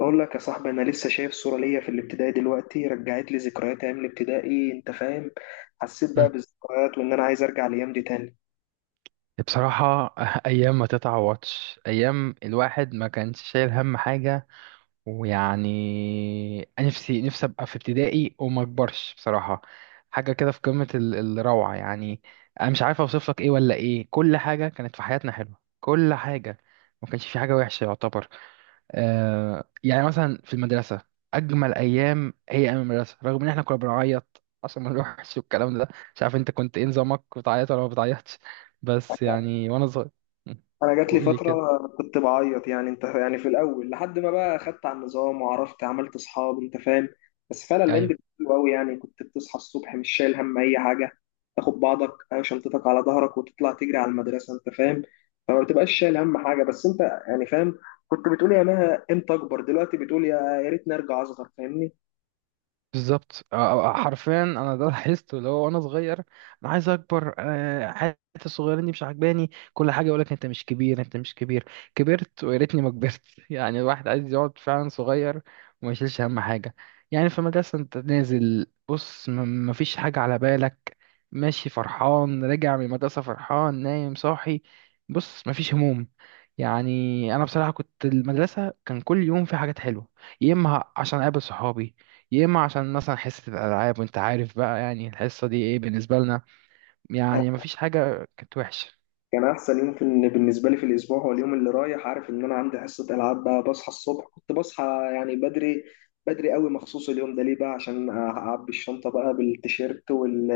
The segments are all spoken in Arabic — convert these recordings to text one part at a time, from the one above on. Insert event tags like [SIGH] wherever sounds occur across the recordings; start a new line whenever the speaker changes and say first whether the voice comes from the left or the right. left: اقول لك يا صاحبي، انا لسه شايف صوره ليا في الابتدائي. دلوقتي رجعت لي ذكريات ايام الابتدائي، انت فاهم؟ حسيت بقى
right: مم.
left: بالذكريات وان انا عايز ارجع الايام دي تاني.
right: بصراحة [LAUGHS] أيام ما تتعوضش. أيام الواحد ما كانش شايل هم حاجة، ويعني نفسي أبقى في ابتدائي وما أكبرش بصراحة. حاجة كده في قمة الروعة يعني. أنا مش عارف أوصف لك إيه ولا إيه، كل حاجة كانت في حياتنا حلوة، كل حاجة، ما كانش في حاجة وحشة يعتبر. يعني مثلا في المدرسة، أجمل أيام هي أيام المدرسة، رغم إن إحنا كنا بنعيط عشان ما نروحش والكلام ده. مش عارف أنت كنت إيه نظامك، بتعيط ولا ما بتعيطش؟ بس يعني وأنا صغير.
left: انا
right: [LAUGHS]
left: جات لي
right: قول لي
left: فتره
right: كده.
left: كنت بعيط، يعني انت يعني في الاول لحد ما بقى خدت على النظام وعرفت عملت اصحاب، انت فاهم. بس فعلا الهند
right: أيوه،
left: حلو قوي، يعني كنت بتصحى الصبح مش شايل هم اي حاجه. تاخد بعضك او شنطتك على ظهرك وتطلع تجري على المدرسه، انت فاهم. فما بتبقاش شايل هم حاجه، بس انت يعني فاهم. كنت بتقول يا مها امتى اكبر، دلوقتي بتقول يا يا ريتني ارجع اصغر، فاهمني؟
right: بالظبط. حرفيا انا ده لاحظته، اللي هو وانا صغير انا عايز اكبر، حياتي الصغيرين دي مش عاجباني، كل حاجه يقول لك انت مش كبير انت مش كبير. كبرت ويا ريتني ما كبرت. [LAUGHS] يعني الواحد عايز يقعد فعلا صغير وما يشيلش هم حاجه. يعني في المدرسه انت نازل بص ما فيش حاجه على بالك، ماشي فرحان، راجع من المدرسه فرحان، نايم صاحي، بص ما فيش هموم يعني. انا بصراحه كنت المدرسه كان كل يوم في حاجات حلوه، يا اما عشان اقابل صحابي، يا اما عشان مثلا حصه الالعاب، وانت عارف بقى يعني الحصه دي ايه بالنسبه لنا، يعني مفيش حاجه كانت وحشه.
left: كان احسن يوم في بالنسبه لي في الاسبوع هو اليوم اللي رايح عارف ان انا عندي حصه العاب. بقى بصحى الصبح، كنت بصحى يعني بدري، بدري قوي مخصوص اليوم ده، ليه بقى؟ عشان اعبي الشنطه بقى بالتيشيرت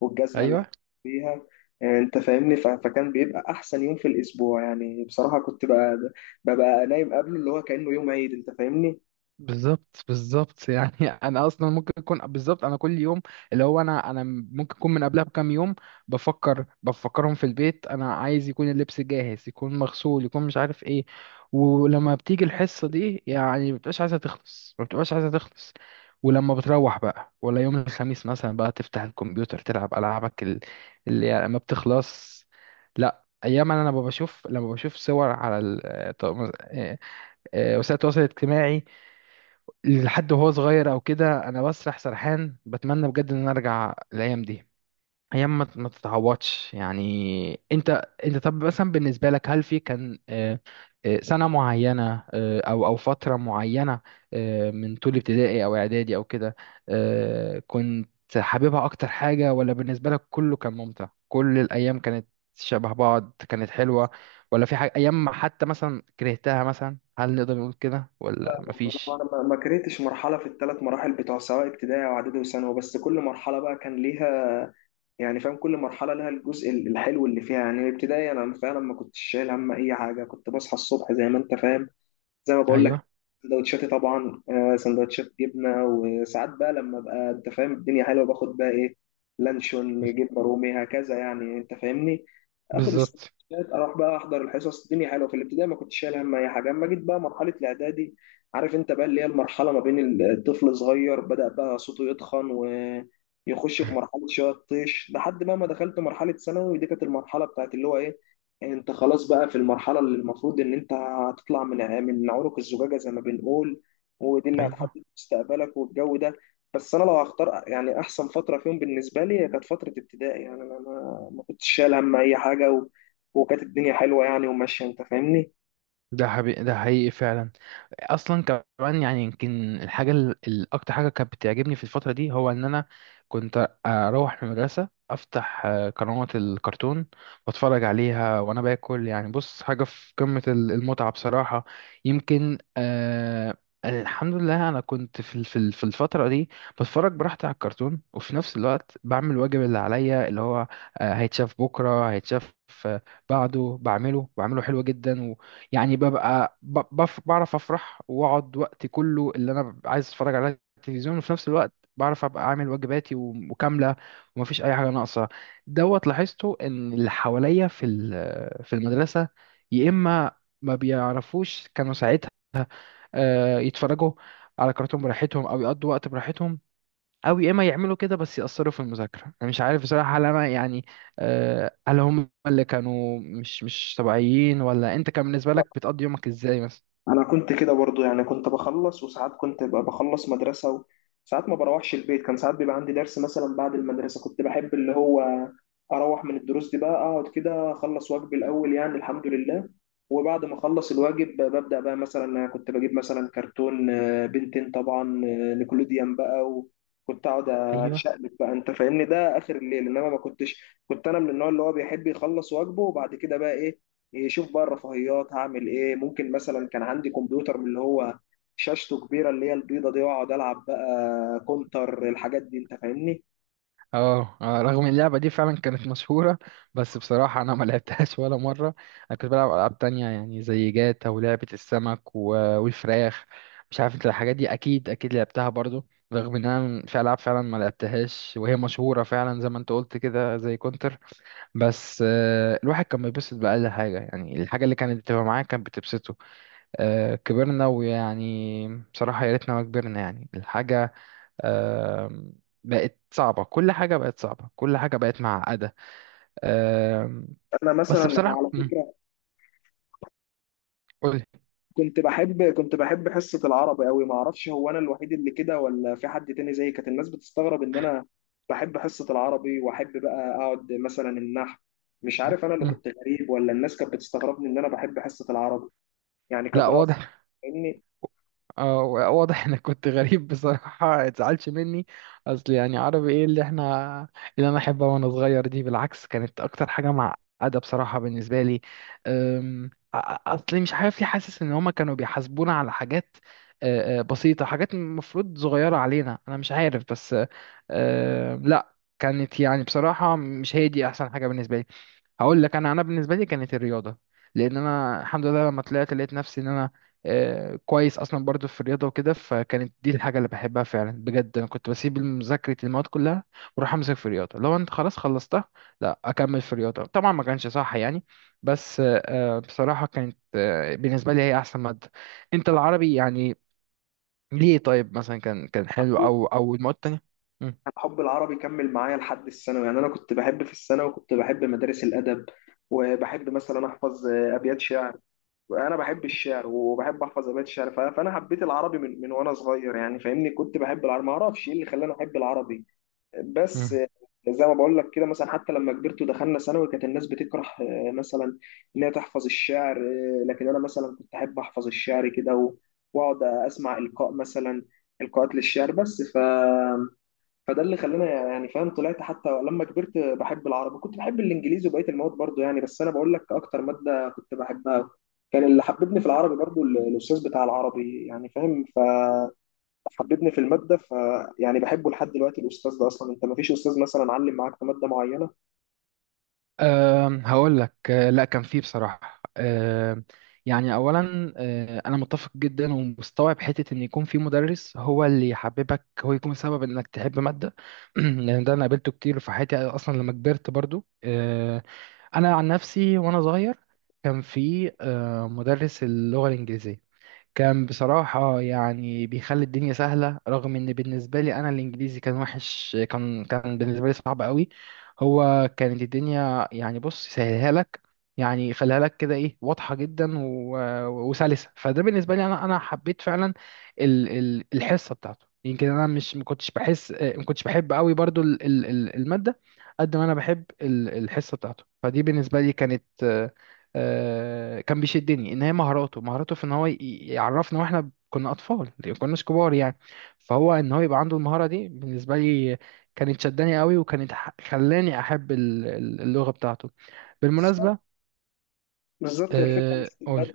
left: والجزمه اللي
right: ايوه،
left: هحط فيها. انت فاهمني؟ فكان بيبقى احسن يوم في الاسبوع، يعني بصراحه كنت بقى ببقى نايم قبله، اللي هو كانه يوم عيد، انت فاهمني؟
right: بالظبط بالظبط يعني. [LAUGHS] انا اصلا ممكن اكون بالظبط، انا كل يوم اللي هو انا ممكن اكون من قبلها بكام يوم بفكرهم في البيت، انا عايز يكون اللبس جاهز، يكون مغسول، يكون مش عارف ايه. ولما بتيجي الحصة دي يعني ما بتبقاش عايزة تخلص، ما بتبقاش عايزة تخلص. ولما بتروح بقى، ولا يوم الخميس مثلا بقى تفتح الكمبيوتر تلعب ألعابك اللي يعني ما بتخلص. لا، ايام انا لما بشوف صور على آه، وسائل التواصل الاجتماعي لحد وهو صغير او كده، انا بسرح سرحان بتمنى بجد ان انا ارجع الايام دي. ايام ما تتعوضش يعني. انت طب مثلا بالنسبه لك، هل في كان سنه معينه، او فتره معينه، من طول ابتدائي او اعدادي او كده، كنت حاببها اكتر حاجه؟ ولا بالنسبه لك كله كان ممتع، كل الايام كانت شبه بعض، كانت حلوه؟ ولا في حاجه، ايام ما حتى مثلا كرهتها مثلا، هل نقدر نقول كده ولا
left: لا انا أنا
right: مفيش؟
left: ما ما كرهتش مرحله في الثلاث مراحل بتوع، سواء ابتدائي واعدادي وثانوي، بس كل مرحله بقى كان ليها، يعني فاهم؟ كل مرحلة لها الجزء الحلو اللي فيها. يعني الابتدائي أنا فعلا ما كنتش شايل هم أي حاجة، كنت بصحى الصبح زي ما أنت فاهم، زي ما بقول لك.
right: ايوه،
left: سندوتشاتي طبعا، سندوتشات جبنه، وساعات بقى لما ابقى انت فاهم الدنيا حلوه باخد بقى ايه، لانشون، جبنه رومي، هكذا، يعني انت فاهمني. اخد
right: بالظبط،
left: السندوتشات اروح بقى احضر الحصص. الدنيا حلوه في الابتدائي، ما كنتش شايل هم اي حاجه. اما جيت بقى مرحله الاعدادي، عارف انت بقى اللي هي المرحله ما بين الطفل صغير بدا بقى صوته يتخن ويخش في مرحله شويه الطيش، لحد بقى ما دخلت مرحله ثانوي. دي كانت المرحله بتاعت اللي هو ايه، انت خلاص بقى في المرحله اللي المفروض ان انت هتطلع من من عنق الزجاجة زي ما بنقول، ودي اللي
right: ايوه.
left: هتحدد مستقبلك والجو ده. بس انا لو هختار يعني احسن فترة فيهم بالنسبة لي، هي كانت فترة ابتدائي. يعني انا ما كنتش شايل هم اي حاجة، وكانت الدنيا حلوة، يعني وماشية، انت فاهمني؟
right: ده حقيقي فعلا اصلا. كمان يعني يمكن الحاجه الاكتر حاجه كانت بتعجبني في الفتره دي، هو ان انا كنت اروح من المدرسه افتح قنوات الكرتون واتفرج عليها وانا باكل. يعني بص، حاجه في قمه المتعه بصراحه. يمكن الحمد لله انا كنت في في الفتره دي بتفرج براحتي على الكرتون، وفي نفس الوقت بعمل الواجب اللي عليا، اللي هو هيتشاف بكره، هيتشاف آه، بعده، بعمله حلو جدا. يعني ببقى بعرف افرح واقعد وقتي كله اللي انا ببقى عايز اتفرج على التلفزيون، وفي نفس الوقت بعرف ابقى عامل واجباتي وكامله ومفيش اي حاجه ناقصه. دوت لاحظته ان اللي حواليا في المدرسه، يا اما ما بيعرفوش، كانوا ساعتها يتفرجوا على كرتون براحتهم او يقضوا وقت براحتهم، أو يا إما يعملوا كده بس يأثروا في المذاكرة. أنا مش عارف بصراحة، هل أنا يعني هل هم اللي كانوا مش طبيعيين، ولا أنت كان بالنسبة لك بتقضي يومك إزاي مثلا؟
left: انا كنت كده برضو، يعني كنت بخلص، وساعات كنت ببقى بخلص مدرسه وساعات ما بروحش البيت، كان ساعات بيبقى عندي درس مثلا بعد المدرسه. كنت بحب اللي هو اروح من الدروس دي بقى اقعد كده اخلص واجبي الاول، يعني الحمد لله. وبعد ما اخلص الواجب ببدا بقى، مثلا أنا كنت بجيب مثلا كرتون، بنتين طبعا، نيكولوديان بقى، وكنت اقعد
right: أيوه.
left: اتشقلب بقى، انت فاهمني؟ ده اخر الليل، انما ما كنتش. كنت انا من النوع اللي هو بيحب يخلص واجبه، وبعد كده بقى ايه يشوف بقى الرفاهيات هعمل ايه. ممكن مثلا كان عندي كمبيوتر من اللي هو شاشته كبيره، اللي هي البيضه دي، واقعد العب بقى كونتر، الحاجات دي، انت فاهمني؟
right: رغم إن اللعبة دي فعلا كانت مشهورة، بس بصراحة أنا ما لعبتهاش [LAUGHS] ولا مرة. أنا كنت بلعب ألعاب تانية يعني زي جاتا ولعبة السمك والفراخ. مش عارف أنت الحاجات دي أكيد أكيد لعبتها برضو. رغم إن أنا في ألعاب فعلا ما لعبتهاش وهي مشهورة فعلا، زي ما أنت قلت كده زي كونتر. بس الواحد كان بيتبسط بأقل حاجة، يعني الحاجة اللي كانت بتبقى معاه كانت بتبسطه. كبرنا ويعني، بصراحة يا ريتنا ما كبرنا. يعني الحاجة آم، بقت صعبة، كل حاجة بقت صعبة، كل حاجة بقت معقدة. آم،
left: انا
right: بس
left: مثلا انا
right: بصراحة،
left: على فكره
right: قولي.
left: كنت بحب حصه العربي قوي. ما اعرفش، هو انا الوحيد اللي كده ولا في حد تاني زيي؟ كانت الناس بتستغرب ان انا بحب حصه العربي، واحب بقى اقعد مثلا النحو. مش
right: مم،
left: عارف انا اللي
right: مم.
left: كنت غريب ولا الناس كانت بتستغربني ان انا بحب حصه العربي يعني
right: لا،
left: كدراسه،
right: واضح.
left: فاهمني؟
right: اه. واضح انك كنت غريب بصراحة، اتزعلش مني. اصل يعني عربي ايه اللي احنا، اللي انا احبها وانا صغير دي بالعكس، كانت اكتر حاجة معقدة بصراحة بالنسبة لي. أم، أ- أ- اصل مش عارف ليه حاسس ان هما كانوا بيحاسبونا على حاجات أه، أه، بسيطة، حاجات المفروض صغيرة علينا. انا مش عارف، بس لا، كانت يعني بصراحة مش هي دي احسن حاجة بالنسبة لي. هقول لك انا بالنسبه لي كانت الرياضه، لان انا الحمد لله لما طلعت لقيت نفسي ان انا كويس اصلا برضو في الرياضه وكده، فكانت دي الحاجه اللي بحبها فعلا بجد. انا كنت بسيب مذاكره المواد كلها واروح امسك في الرياضه، لو انت خلاص خلصتها لا اكمل في الرياضه، طبعا ما كانش صح يعني، بس بصراحه كانت بالنسبه لي هي احسن ماده. انت العربي يعني ليه؟ طيب مثلا كان حلو، او المواد التانية؟
left: حب العربي كمل معايا لحد الثانوي، يعني انا كنت بحب في الثانوي، وكنت بحب مدارس الادب، وبحب مثلا احفظ ابيات شعر. انا بحب الشعر وبحب احفظ ابيات شعر، فانا حبيت العربي من وانا صغير، يعني فاهمني؟ كنت بحب العربي، ما اعرفش ايه اللي خلاني احب العربي، بس
right: مم.
left: زي ما بقول لك كده. مثلا حتى لما كبرت ودخلنا ثانوي، كانت الناس بتكره مثلا ان هي تحفظ الشعر، لكن انا مثلا كنت احب احفظ الشعر كده واقعد اسمع القاء مثلا، القاءات للشعر. بس فده اللي خلاني يعني فاهم طلعت حتى لما كبرت بحب العربي. كنت بحب الانجليزي وبقيه المواد برضو، يعني بس انا بقول لك اكتر ماده كنت بحبها. كان اللي حببني في العربي برضو الاستاذ بتاع العربي، يعني فاهم؟ فحببني في الماده، يعني بحبه لحد دلوقتي، الاستاذ ده. اصلا انت ما فيش استاذ مثلا علم معاك في ماده معينه؟
right: هقول لك، لا كان فيه بصراحة. يعني أولا أنا متفق جدا ومستوعب حتة إن يكون في مدرس هو اللي يحببك، هو يكون سبب إنك تحب مادة. [CLEARS THROAT] لأن ده أنا قابلته كتير في حياتي، أصلا لما كبرت برضو. أنا عن نفسي وأنا صغير كان في مدرس اللغة الإنجليزية، كان بصراحة يعني بيخلي الدنيا سهلة، رغم إن بالنسبة لي أنا الإنجليزي كان وحش، كان بالنسبة لي صعب قوي. هو كانت الدنيا يعني بص سهلها لك، يعني يخليها لك كده إيه، واضحة جدا وسلسة. فده بالنسبة لي أنا حبيت فعلا الحصة بتاعته. يمكن أنا، مش ما كنتش بحس ما كنتش بحب قوي برضو المادة، قد ما أنا بحب الحصة بتاعته. فدي بالنسبة لي كانت كان بيشدني ان هي مهاراته في ان هو يعرفنا واحنا كنا اطفال، ما كناش كبار يعني، فهو ان هو يبقى عنده المهارة دي بالنسبة لي، كانت شداني قوي، وكانت خلاني احب اللغة بتاعته.
left: بالظبط،
right: بالمناسبة.
left: بالظبط، هي الفكره مش في
right: قول.
left: الماده،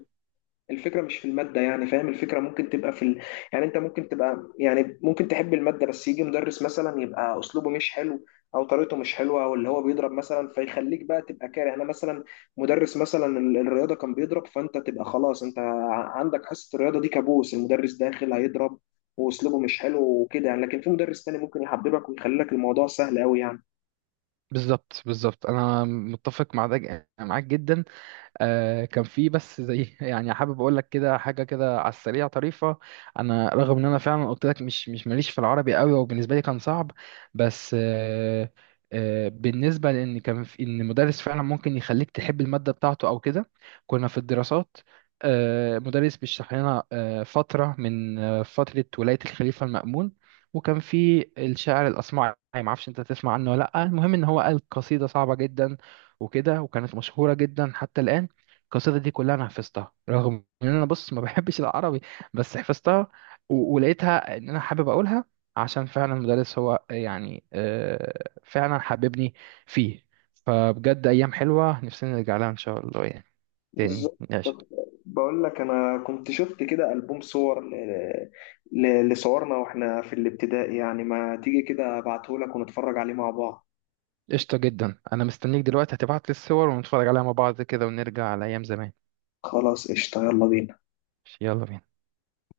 left: الفكرة مش في المادة، يعني فاهم؟ الفكرة ممكن تبقى في يعني انت ممكن تبقى، يعني ممكن تحب المادة بس يجي مدرس مثلا يبقى اسلوبه مش حلو، او طريقته مش حلوة، او اللي هو بيضرب مثلا، فيخليك بقى تبقى كاره. انا مثلا مدرس مثلا الرياضة كان بيضرب، فانت تبقى خلاص انت عندك حصة الرياضة دي كابوس، المدرس داخل هيضرب واسلوبه مش حلو وكده، يعني. لكن في مدرس تاني ممكن يحببك ويخلي لك الموضوع سهل قوي يعني.
right: بالظبط بالظبط، انا متفق مع ده معاك جدا. كان في بس زي، [LAUGHS] يعني حابب اقول لك كده حاجه كده على السريع طريفه. انا رغم ان انا فعلا قلت لك مش ماليش في العربي قوي وبالنسبه لي كان صعب، بس بالنسبه لان كان في ان مدرس فعلا ممكن يخليك تحب الماده بتاعته او كده. كنا في الدراسات، مدرس بيشرح لنا فتره من فتره ولايه الخليفه المأمون، وكان في الشاعر الاصمعي، ما اعرفش انت تسمع عنه ولا لا. المهم ان هو قال قصيده صعبه جدا وكده، وكانت مشهوره جدا حتى الان. القصيدة دي كلها أنا حفظتها، رغم إن أنا بص ما بحبش العربي، بس حفظتها ولقيتها إن أنا حابب أقولها، عشان فعلا المدرس هو يعني فعلا حببني فيه. فبجد أيام حلوة نفسنا نرجع لها إن شاء الله يعني. تاني.
left: بالظبط. طب
right: قشطة.
left: بقول لك انا كنت شفت كده البوم صور لصورنا واحنا في الابتدائي، يعني ما تيجي كده ابعته لك ونتفرج عليه مع بعض؟
right: قشطة جدا، أنا مستنيك دلوقتي هتبعت لي الصور ونتفرج عليها مع بعض كده، ونرجع على أيام زمان.
left: خلاص، قشطة، يلا بينا.
right: يلا بينا.